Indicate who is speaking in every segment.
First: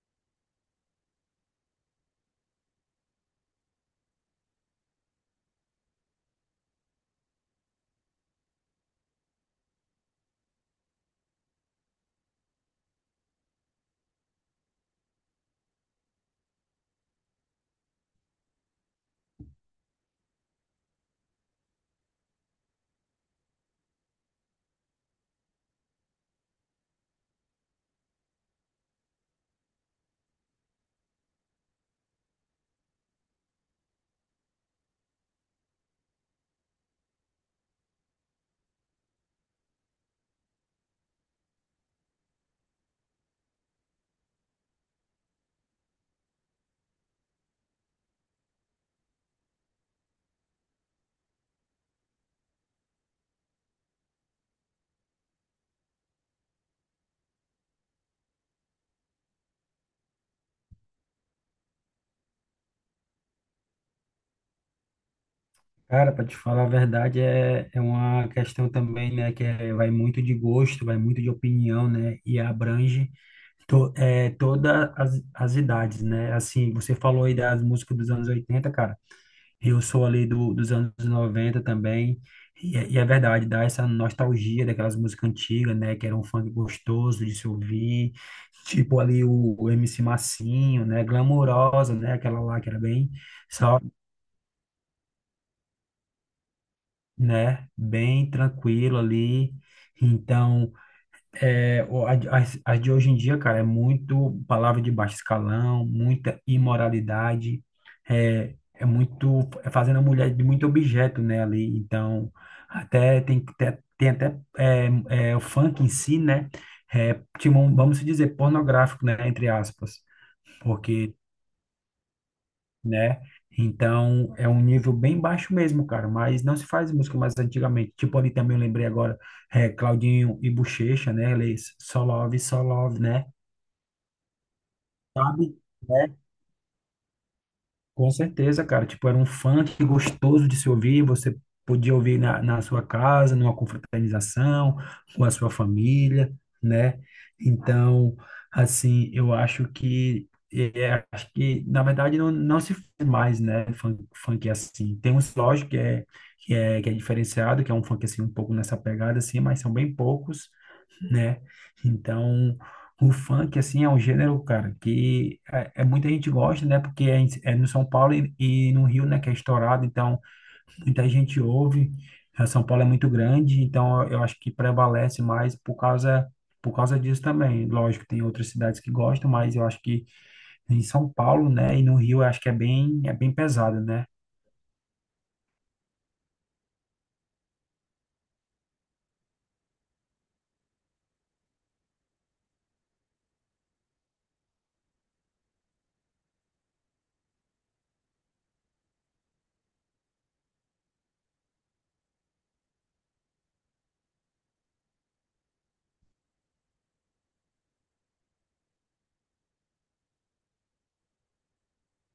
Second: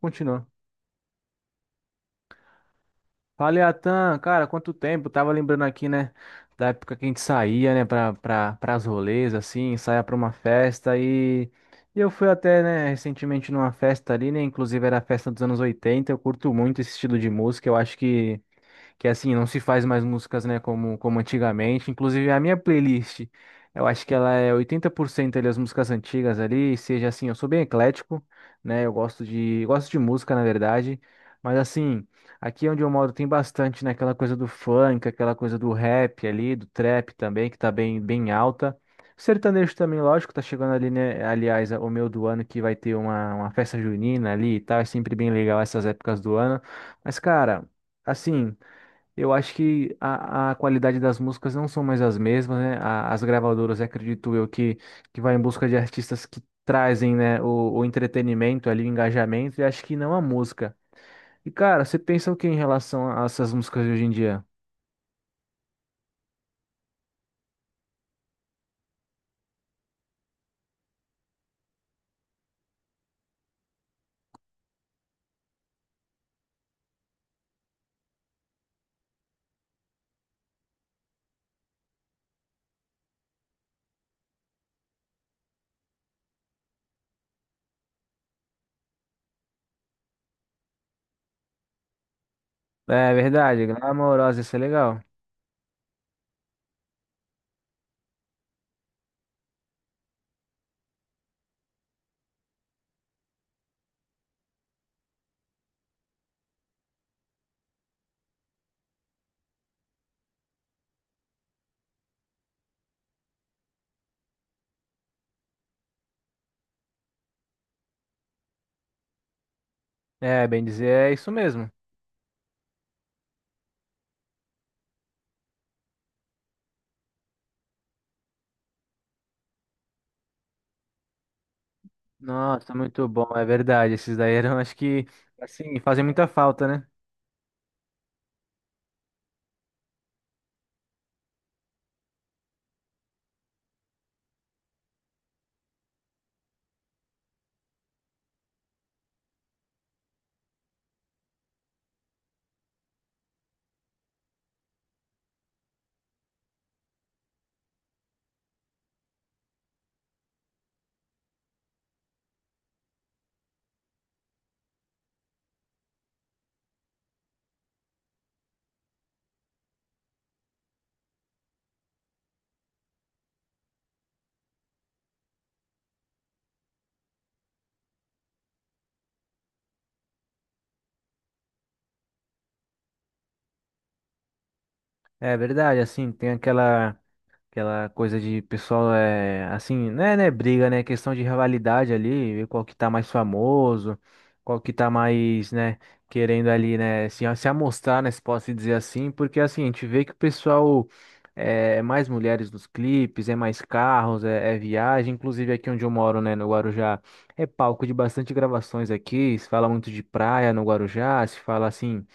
Speaker 1: Continua. Fala, Atan, cara, quanto tempo? Tava lembrando aqui, né, da época que a gente saía, né, pras rolês, assim, saia pra uma festa e. E eu fui até, né, recentemente numa festa ali, né, inclusive era a festa dos anos 80. Eu curto muito esse estilo de música, eu acho que assim, não se faz mais músicas, né, como antigamente. Inclusive, a minha playlist, eu acho que ela é 80% ali as músicas antigas ali, seja assim, eu sou bem eclético, né, eu gosto de música, na verdade, mas assim, aqui onde eu moro tem bastante, né, aquela coisa do funk, aquela coisa do rap ali, do trap também, que tá bem, bem alta. Sertanejo também, lógico, tá chegando ali, né? Aliás, o meu do ano que vai ter uma festa junina ali e tal. É sempre bem legal essas épocas do ano. Mas, cara, assim. Eu acho que a qualidade das músicas não são mais as mesmas, né? As gravadoras, acredito eu, que vai em busca de artistas que trazem, né, o entretenimento ali, o engajamento, e acho que não a música. E, cara, você pensa o que em relação a essas músicas de hoje em dia?
Speaker 2: Cara, para te falar a verdade, é uma questão também, né, vai muito de gosto, vai muito de opinião, né, e abrange todas as idades, né? Assim, você falou aí das músicas dos anos 80, cara, eu sou ali dos anos 90 também, e é verdade, dá essa nostalgia daquelas músicas antigas, né, que era um funk gostoso de se ouvir, tipo ali o MC Massinho, né, Glamurosa, né, aquela lá que era bem...
Speaker 1: É verdade, Glamourosa, isso é legal.
Speaker 2: né? Bem tranquilo ali. Então, as de hoje em dia, cara, é muito palavra de baixo escalão, muita imoralidade, é fazendo a mulher de muito objeto, né, ali. Então, até tem o funk em si, né? É, tipo, vamos dizer, pornográfico, né? Entre aspas.
Speaker 1: É, bem dizer, é
Speaker 2: Porque
Speaker 1: isso mesmo.
Speaker 2: né? Então, é um nível bem baixo mesmo, cara, mas não se faz música mais antigamente. Tipo, ali também eu lembrei agora, Claudinho e Buchecha, né? Eles, Só Love, Só
Speaker 1: Nossa,
Speaker 2: Love,
Speaker 1: muito
Speaker 2: né?
Speaker 1: bom, é verdade. Esses daí eram, acho que,
Speaker 2: Sabe?
Speaker 1: assim, fazem
Speaker 2: É,
Speaker 1: muita falta, né?
Speaker 2: com certeza, cara. Tipo, era um funk gostoso de se ouvir. Você podia ouvir na sua casa, numa confraternização, com a sua família, né? Então, assim, eu acho que. É, acho que, na verdade, não se faz mais, né? Funk, funk assim. Tem uns, lógico, que é diferenciado, que é um funk, assim, um pouco nessa pegada, assim, mas são bem poucos né? Então, o funk, assim, é um gênero, cara, é muita gente gosta, né? Porque é no São Paulo e no Rio, né, que é estourado, então muita gente ouve. A São Paulo é muito grande, então eu acho que prevalece mais por causa disso também. Lógico, tem outras cidades que gostam, mas eu acho que em São Paulo, né, e no Rio, eu acho que é é bem pesado, né?
Speaker 1: É verdade, assim, tem aquela. Aquela coisa de pessoal é assim, né, briga, né, questão de rivalidade ali, ver qual que tá mais famoso, qual que tá mais, né, querendo ali, né, se amostrar, né, se posso dizer assim, porque assim, a gente vê que o pessoal é mais mulheres nos clipes, é mais carros, é viagem, inclusive aqui onde eu moro, né, no Guarujá, é palco de bastante gravações aqui, se fala muito de praia no Guarujá, se fala assim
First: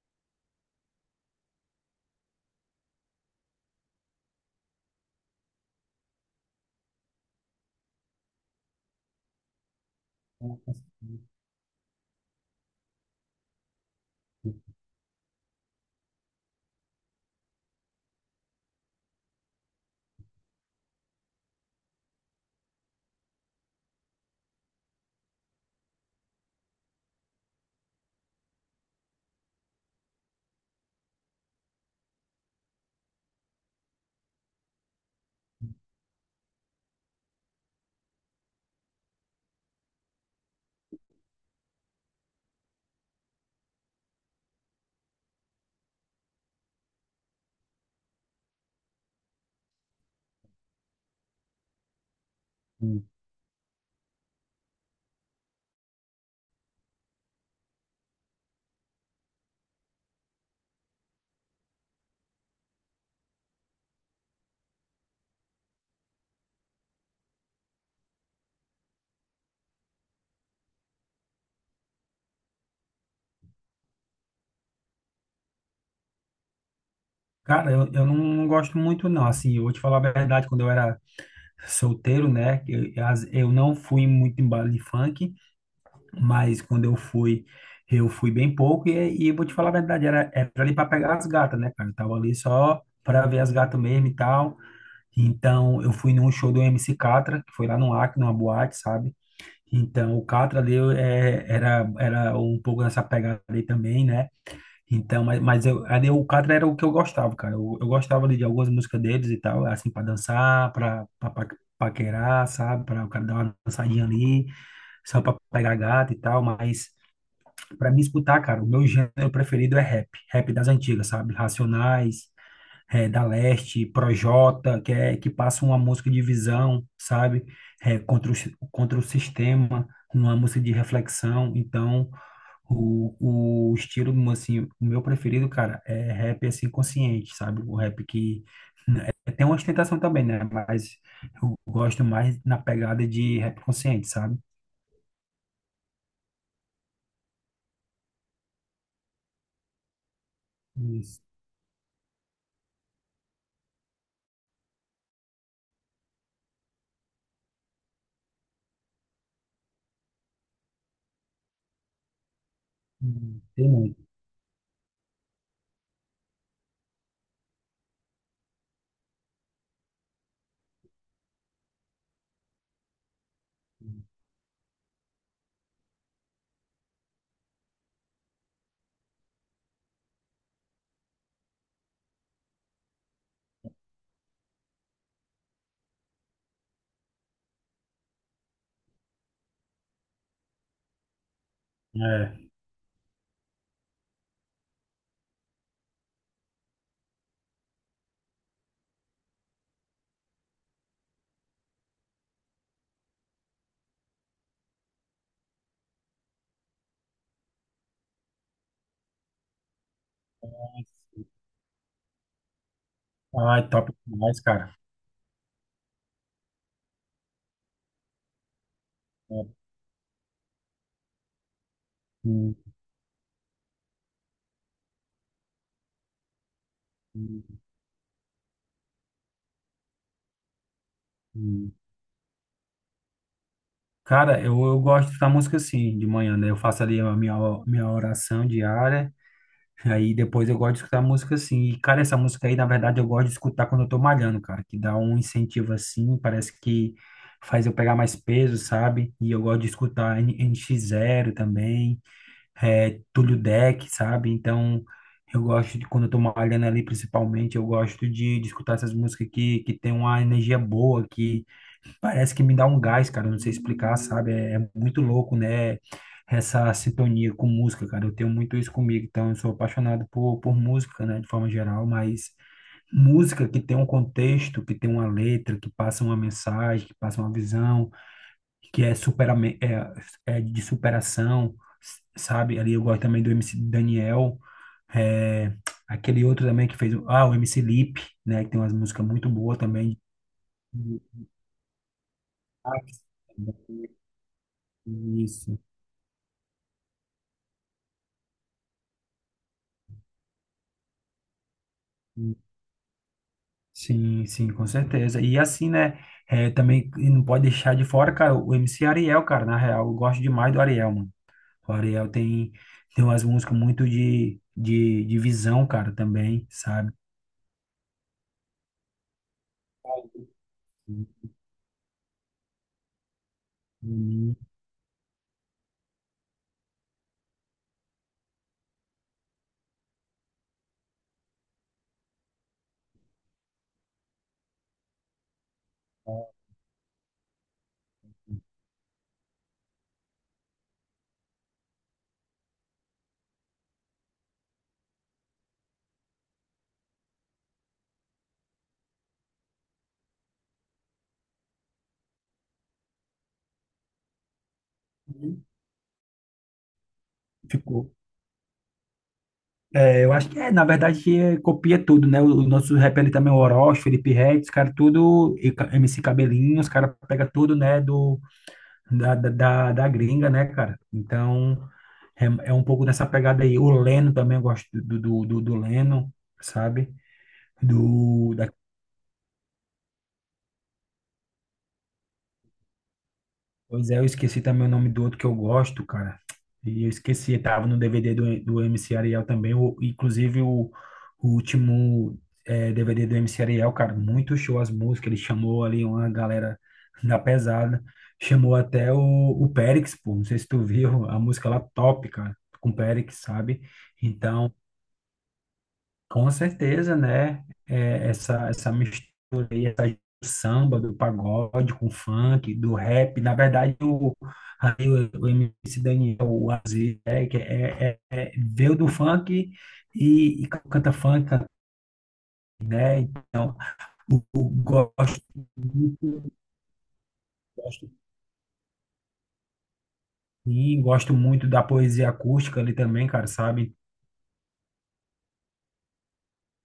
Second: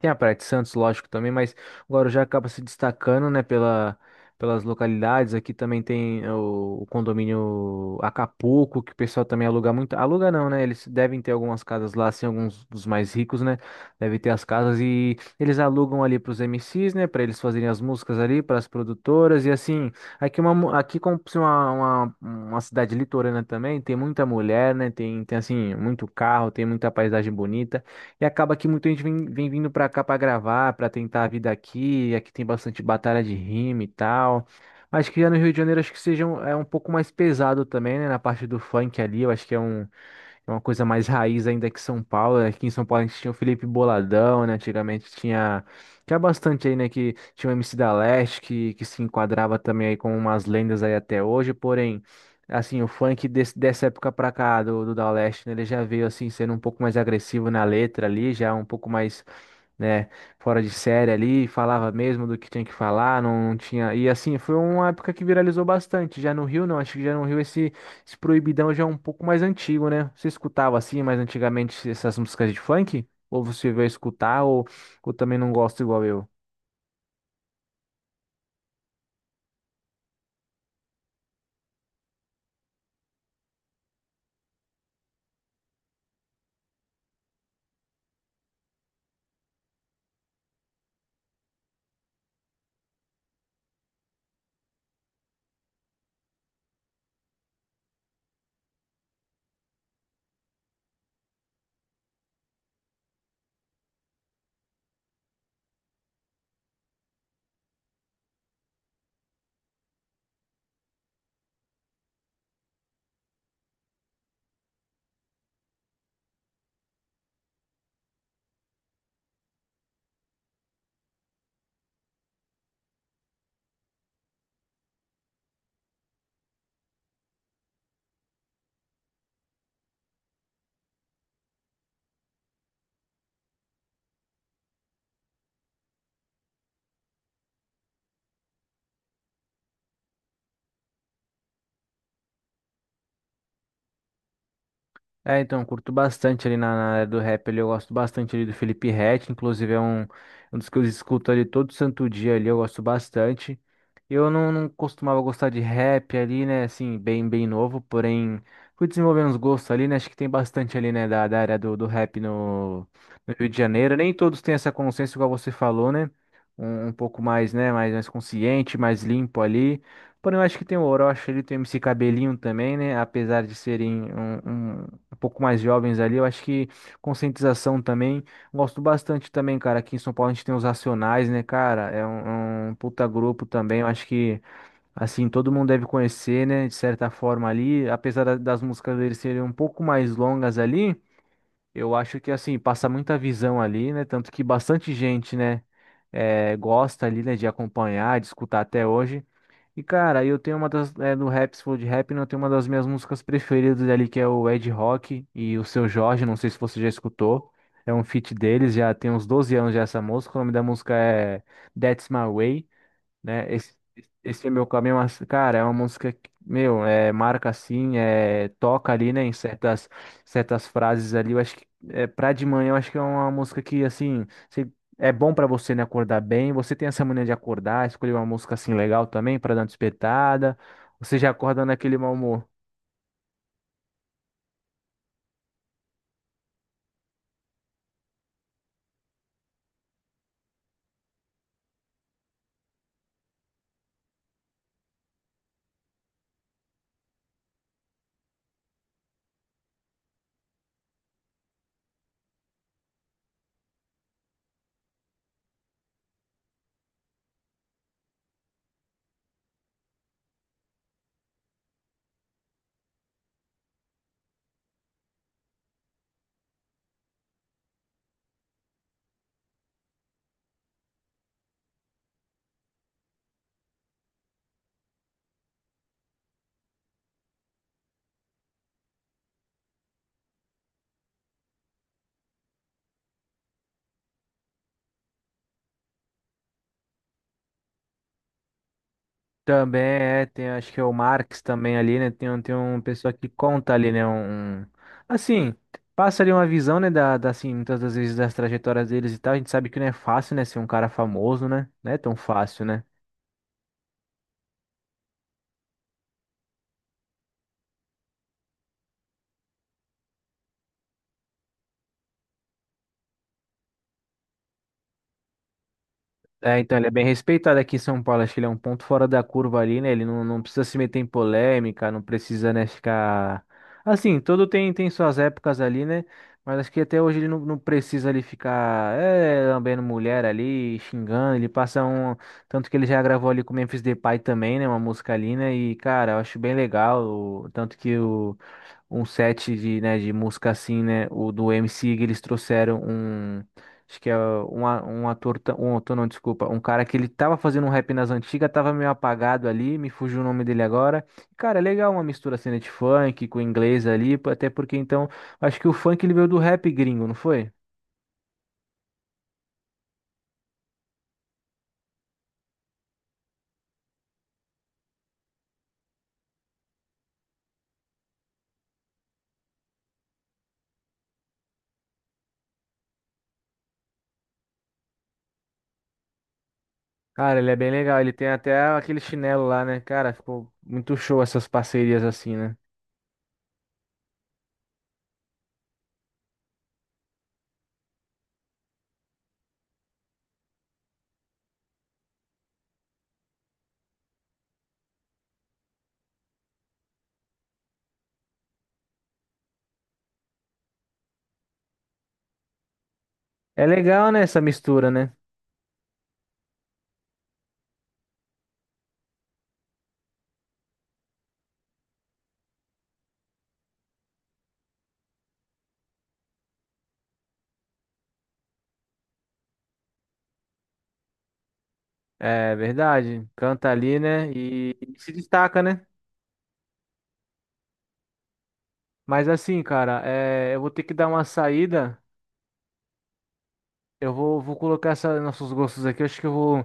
Speaker 1: tem a Praia de Santos, lógico, também, mas o Guarujá acaba se destacando, né, pelas localidades. Aqui também tem o condomínio Acapulco, que o pessoal também aluga muito. Aluga não,
Speaker 2: O-
Speaker 1: né? Eles
Speaker 2: o-
Speaker 1: devem ter algumas casas lá, assim, alguns dos mais ricos, né? Devem ter as casas e eles alugam ali para os MCs, né? Para eles fazerem as músicas ali, para as produtoras. E assim, aqui, aqui como se uma cidade litorânea também, tem muita mulher, né? Tem assim, muito carro, tem muita paisagem bonita. E acaba que muita gente vem vindo pra cá pra gravar, pra tentar a vida aqui. Aqui tem bastante batalha de rima e tal. Acho que já no Rio de Janeiro acho que seja é um pouco mais pesado também, né? Na parte do funk ali, eu acho que é uma coisa mais raiz ainda que São Paulo, né? Aqui em São Paulo a gente tinha o Felipe Boladão, né? Antigamente tinha. Tinha bastante aí, né? Que tinha o MC da Leste, que se enquadrava também aí com umas lendas aí até hoje. Porém, assim, o
Speaker 2: o-
Speaker 1: funk dessa época pra cá, do, do da Leste, né? Ele já veio, assim, sendo um pouco mais agressivo na letra ali, já um pouco mais, né, fora de série ali, falava mesmo do que tinha que falar, não, não tinha. E assim, foi uma época que viralizou bastante. Já no Rio, não, acho que já no Rio esse proibidão já é um pouco mais antigo, né? Você escutava assim, mais antigamente essas músicas de funk? Ou você veio escutar, ou também não gosta igual eu?
Speaker 2: Cara, eu não gosto muito, não. Assim, eu vou te falar a verdade, quando eu era solteiro, né? Eu não fui muito em baile de funk, mas quando eu fui bem pouco e vou te falar a verdade, era ali para pegar as gatas, né, cara? Eu tava ali só para ver as gatas mesmo e tal. Então, eu fui num show do MC Catra, que foi lá no Acre, numa boate, sabe? Então, o Catra ali era um pouco nessa pegada aí também, né? Então, mas eu, ali o Catra era o que eu gostava, cara. Eu gostava ali de algumas músicas deles e tal, assim, pra dançar, paquerar, sabe? Pra o cara dar uma dançadinha ali, só pra pegar gata e tal. Mas pra mim escutar, cara, o meu gênero preferido é rap. Rap das antigas, sabe? Racionais, da Leste, Projota, que passa uma música de visão, sabe? Contra contra o sistema, uma música de reflexão. Então. O estilo, assim, o meu preferido, cara, é rap, assim, consciente, sabe? O rap tem uma ostentação também, né? Mas eu gosto mais na pegada de rap consciente, sabe?
Speaker 1: É, então, eu curto bastante ali na área do rap, ali, eu gosto bastante ali do Felipe Ret, inclusive é um dos que eu
Speaker 2: Isso.
Speaker 1: escuto ali todo santo dia ali, eu gosto bastante. Eu não, não costumava gostar de rap ali, né, assim, bem, bem novo, porém fui desenvolvendo os gostos ali, né, acho que tem bastante ali, né, da área do rap no Rio de
Speaker 2: Tem
Speaker 1: Janeiro,
Speaker 2: muito.
Speaker 1: nem todos têm essa consciência igual você falou, né, um pouco mais, né, mais consciente, mais limpo ali. Porém, eu acho que tem o Orochi, ele tem o MC Cabelinho também, né? Apesar de serem um pouco mais jovens ali. Eu acho que conscientização também. Gosto bastante também, cara. Aqui em São Paulo a gente tem os Racionais, né, cara? É um puta grupo também. Eu acho que, assim, todo mundo deve conhecer, né, de certa forma ali. Apesar das músicas deles serem um pouco mais longas ali, eu acho que,
Speaker 2: É.
Speaker 1: assim, passa muita visão ali, né? Tanto que bastante gente, né, gosta ali, né, de acompanhar, de escutar até hoje. E cara, eu tenho uma das, é, do rap, se for de rap, né, eu tenho uma das minhas músicas preferidas ali, que é o Ed Rock e o Seu Jorge, não sei se você já escutou. É um feat deles, já tem uns 12 anos já essa música, o nome da música é "That's My Way", né?
Speaker 2: Ai,
Speaker 1: Esse,
Speaker 2: top demais,
Speaker 1: esse é meu
Speaker 2: cara.
Speaker 1: caminho, mas, cara, é uma música que, meu, é, marca assim, é, toca ali, né, em
Speaker 2: É.
Speaker 1: certas frases ali. Eu acho que é, pra de
Speaker 2: Hum,
Speaker 1: manhã, eu acho que é uma música que, assim, é bom pra você, né, acordar bem. Você tem essa mania de
Speaker 2: hum,
Speaker 1: acordar, escolher uma música assim legal também pra dar uma despertada. Você já acorda
Speaker 2: hum.
Speaker 1: naquele mau humor.
Speaker 2: Cara, eu gosto da música assim, de manhã, né? Eu faço ali a minha oração diária. Aí depois eu gosto de escutar música assim. E, cara, essa música aí, na verdade, eu gosto de escutar quando eu tô malhando, cara, que dá um incentivo assim, parece que faz eu pegar mais peso, sabe? E eu gosto de escutar nx zero também, Túlio Deck, sabe? Então, eu gosto de, quando eu tô malhando ali, principalmente, eu gosto de escutar essas músicas que tem uma energia boa. Parece que me dá um gás, cara. Eu Não sei explicar, sabe? É muito louco, né? Essa sintonia com música, cara. Eu tenho muito isso comigo. Então, eu sou apaixonado por música, né? De forma geral, mas música que tem um contexto, que tem uma letra, que passa uma mensagem, que passa uma visão, que é, supera, é, é de superação, sabe? Ali eu gosto também do MC Daniel. É, aquele outro também que fez. Ah, o MC Lipe, né? Que tem umas músicas muito boas
Speaker 1: Também
Speaker 2: também.
Speaker 1: é, tem acho que é o
Speaker 2: de-
Speaker 1: Marx também ali, né? Tem uma pessoa que conta ali, né? Um, assim,
Speaker 2: Isso.
Speaker 1: passa ali uma visão, né? Da, assim, muitas das vezes das trajetórias deles e tal. A gente sabe que não é fácil, né? Ser um cara famoso, né? Não é tão fácil, né?
Speaker 2: Sim, com certeza. E assim, né? É, também não pode deixar de fora, cara, o MC Ariel, cara. Na real, eu gosto demais do Ariel, mano. O Ariel tem, tem umas músicas muito de visão, cara, também,
Speaker 1: É, então ele é
Speaker 2: sabe?
Speaker 1: bem respeitado aqui em São Paulo. Acho que ele é um ponto fora da curva ali, né? Ele não, não precisa se meter em polêmica, não precisa, né, ficar. Assim,
Speaker 2: Hum,
Speaker 1: todo tem suas épocas ali, né? Mas acho que até hoje ele não, não precisa ali ficar lambendo mulher ali, xingando. Ele passa um. Tanto que ele já gravou ali com o Memphis Depay também, né? Uma música ali, né? E, cara, eu acho bem legal. Tanto que o um set de, né, de música assim, né? O do MC, eles trouxeram um. Acho que é um, um ator, um ator, não, desculpa, um cara que ele tava fazendo um rap nas antigas, tava meio apagado ali, me fugiu o nome dele agora. Cara, é legal uma mistura assim, né, de funk com inglês ali, até porque então, acho que o funk ele veio do rap gringo, não foi?
Speaker 2: Ficou. É, eu acho que é, na verdade, que é, copia tudo, né? O nosso rap ali também, o Orochi, Felipe Ret, os caras tudo, MC Cabelinho, os caras pega tudo, né, do da gringa, né, cara? Então, é, é um pouco nessa pegada aí. O Leno também, eu gosto do Leno, sabe?
Speaker 1: Cara, ele é bem legal, ele tem
Speaker 2: Do,
Speaker 1: até aquele chinelo lá, né? Cara, ficou muito show essas parcerias assim, né?
Speaker 2: pois é, eu esqueci também o nome do outro que eu gosto, cara. E eu esqueci, tava no DVD do MC Ariel também. O, inclusive, o último eh, DVD do MC Ariel, cara, muito show as músicas. Ele chamou ali uma galera da pesada. Chamou até o Périx, pô. Não sei se tu viu a música lá, top, cara, com o Périx, sabe?
Speaker 1: É legal, né, essa
Speaker 2: Então,
Speaker 1: mistura, né?
Speaker 2: com certeza, né? É, essa mistura aí, essa do samba, do pagode com funk, do rap. Na verdade, o MC Daniel, o Aziz, né? Que é, é, é- veio do funk e canta funk,
Speaker 1: É
Speaker 2: né?
Speaker 1: verdade,
Speaker 2: Então,
Speaker 1: canta ali, né?
Speaker 2: eu
Speaker 1: E se
Speaker 2: gosto
Speaker 1: destaca, né?
Speaker 2: muito, gosto,
Speaker 1: Mas assim, cara, eu vou
Speaker 2: sim,
Speaker 1: ter que dar
Speaker 2: gosto
Speaker 1: uma
Speaker 2: muito da
Speaker 1: saída.
Speaker 2: poesia acústica ali também, cara, sabe?
Speaker 1: Eu vou colocar nossos gostos aqui. Eu acho que eu vou.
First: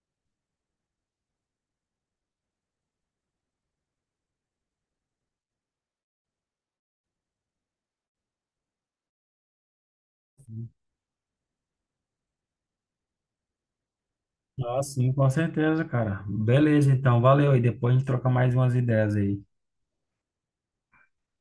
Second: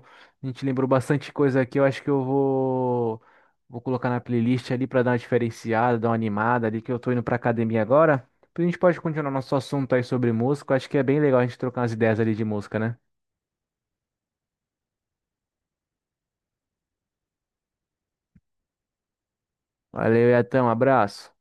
Speaker 1: A gente lembrou bastante coisa aqui. Eu acho que eu vou. Vou colocar na playlist ali pra dar uma diferenciada, dar uma animada ali, que eu tô indo pra academia agora. Depois a gente pode continuar nosso assunto aí sobre música. Eu acho que é bem legal a gente trocar umas ideias ali de música, né?
Speaker 2: Ah, sim, com certeza, cara. Beleza, então, valeu. E depois a gente troca mais umas ideias aí.
Speaker 1: Valeu, Iatan, um abraço.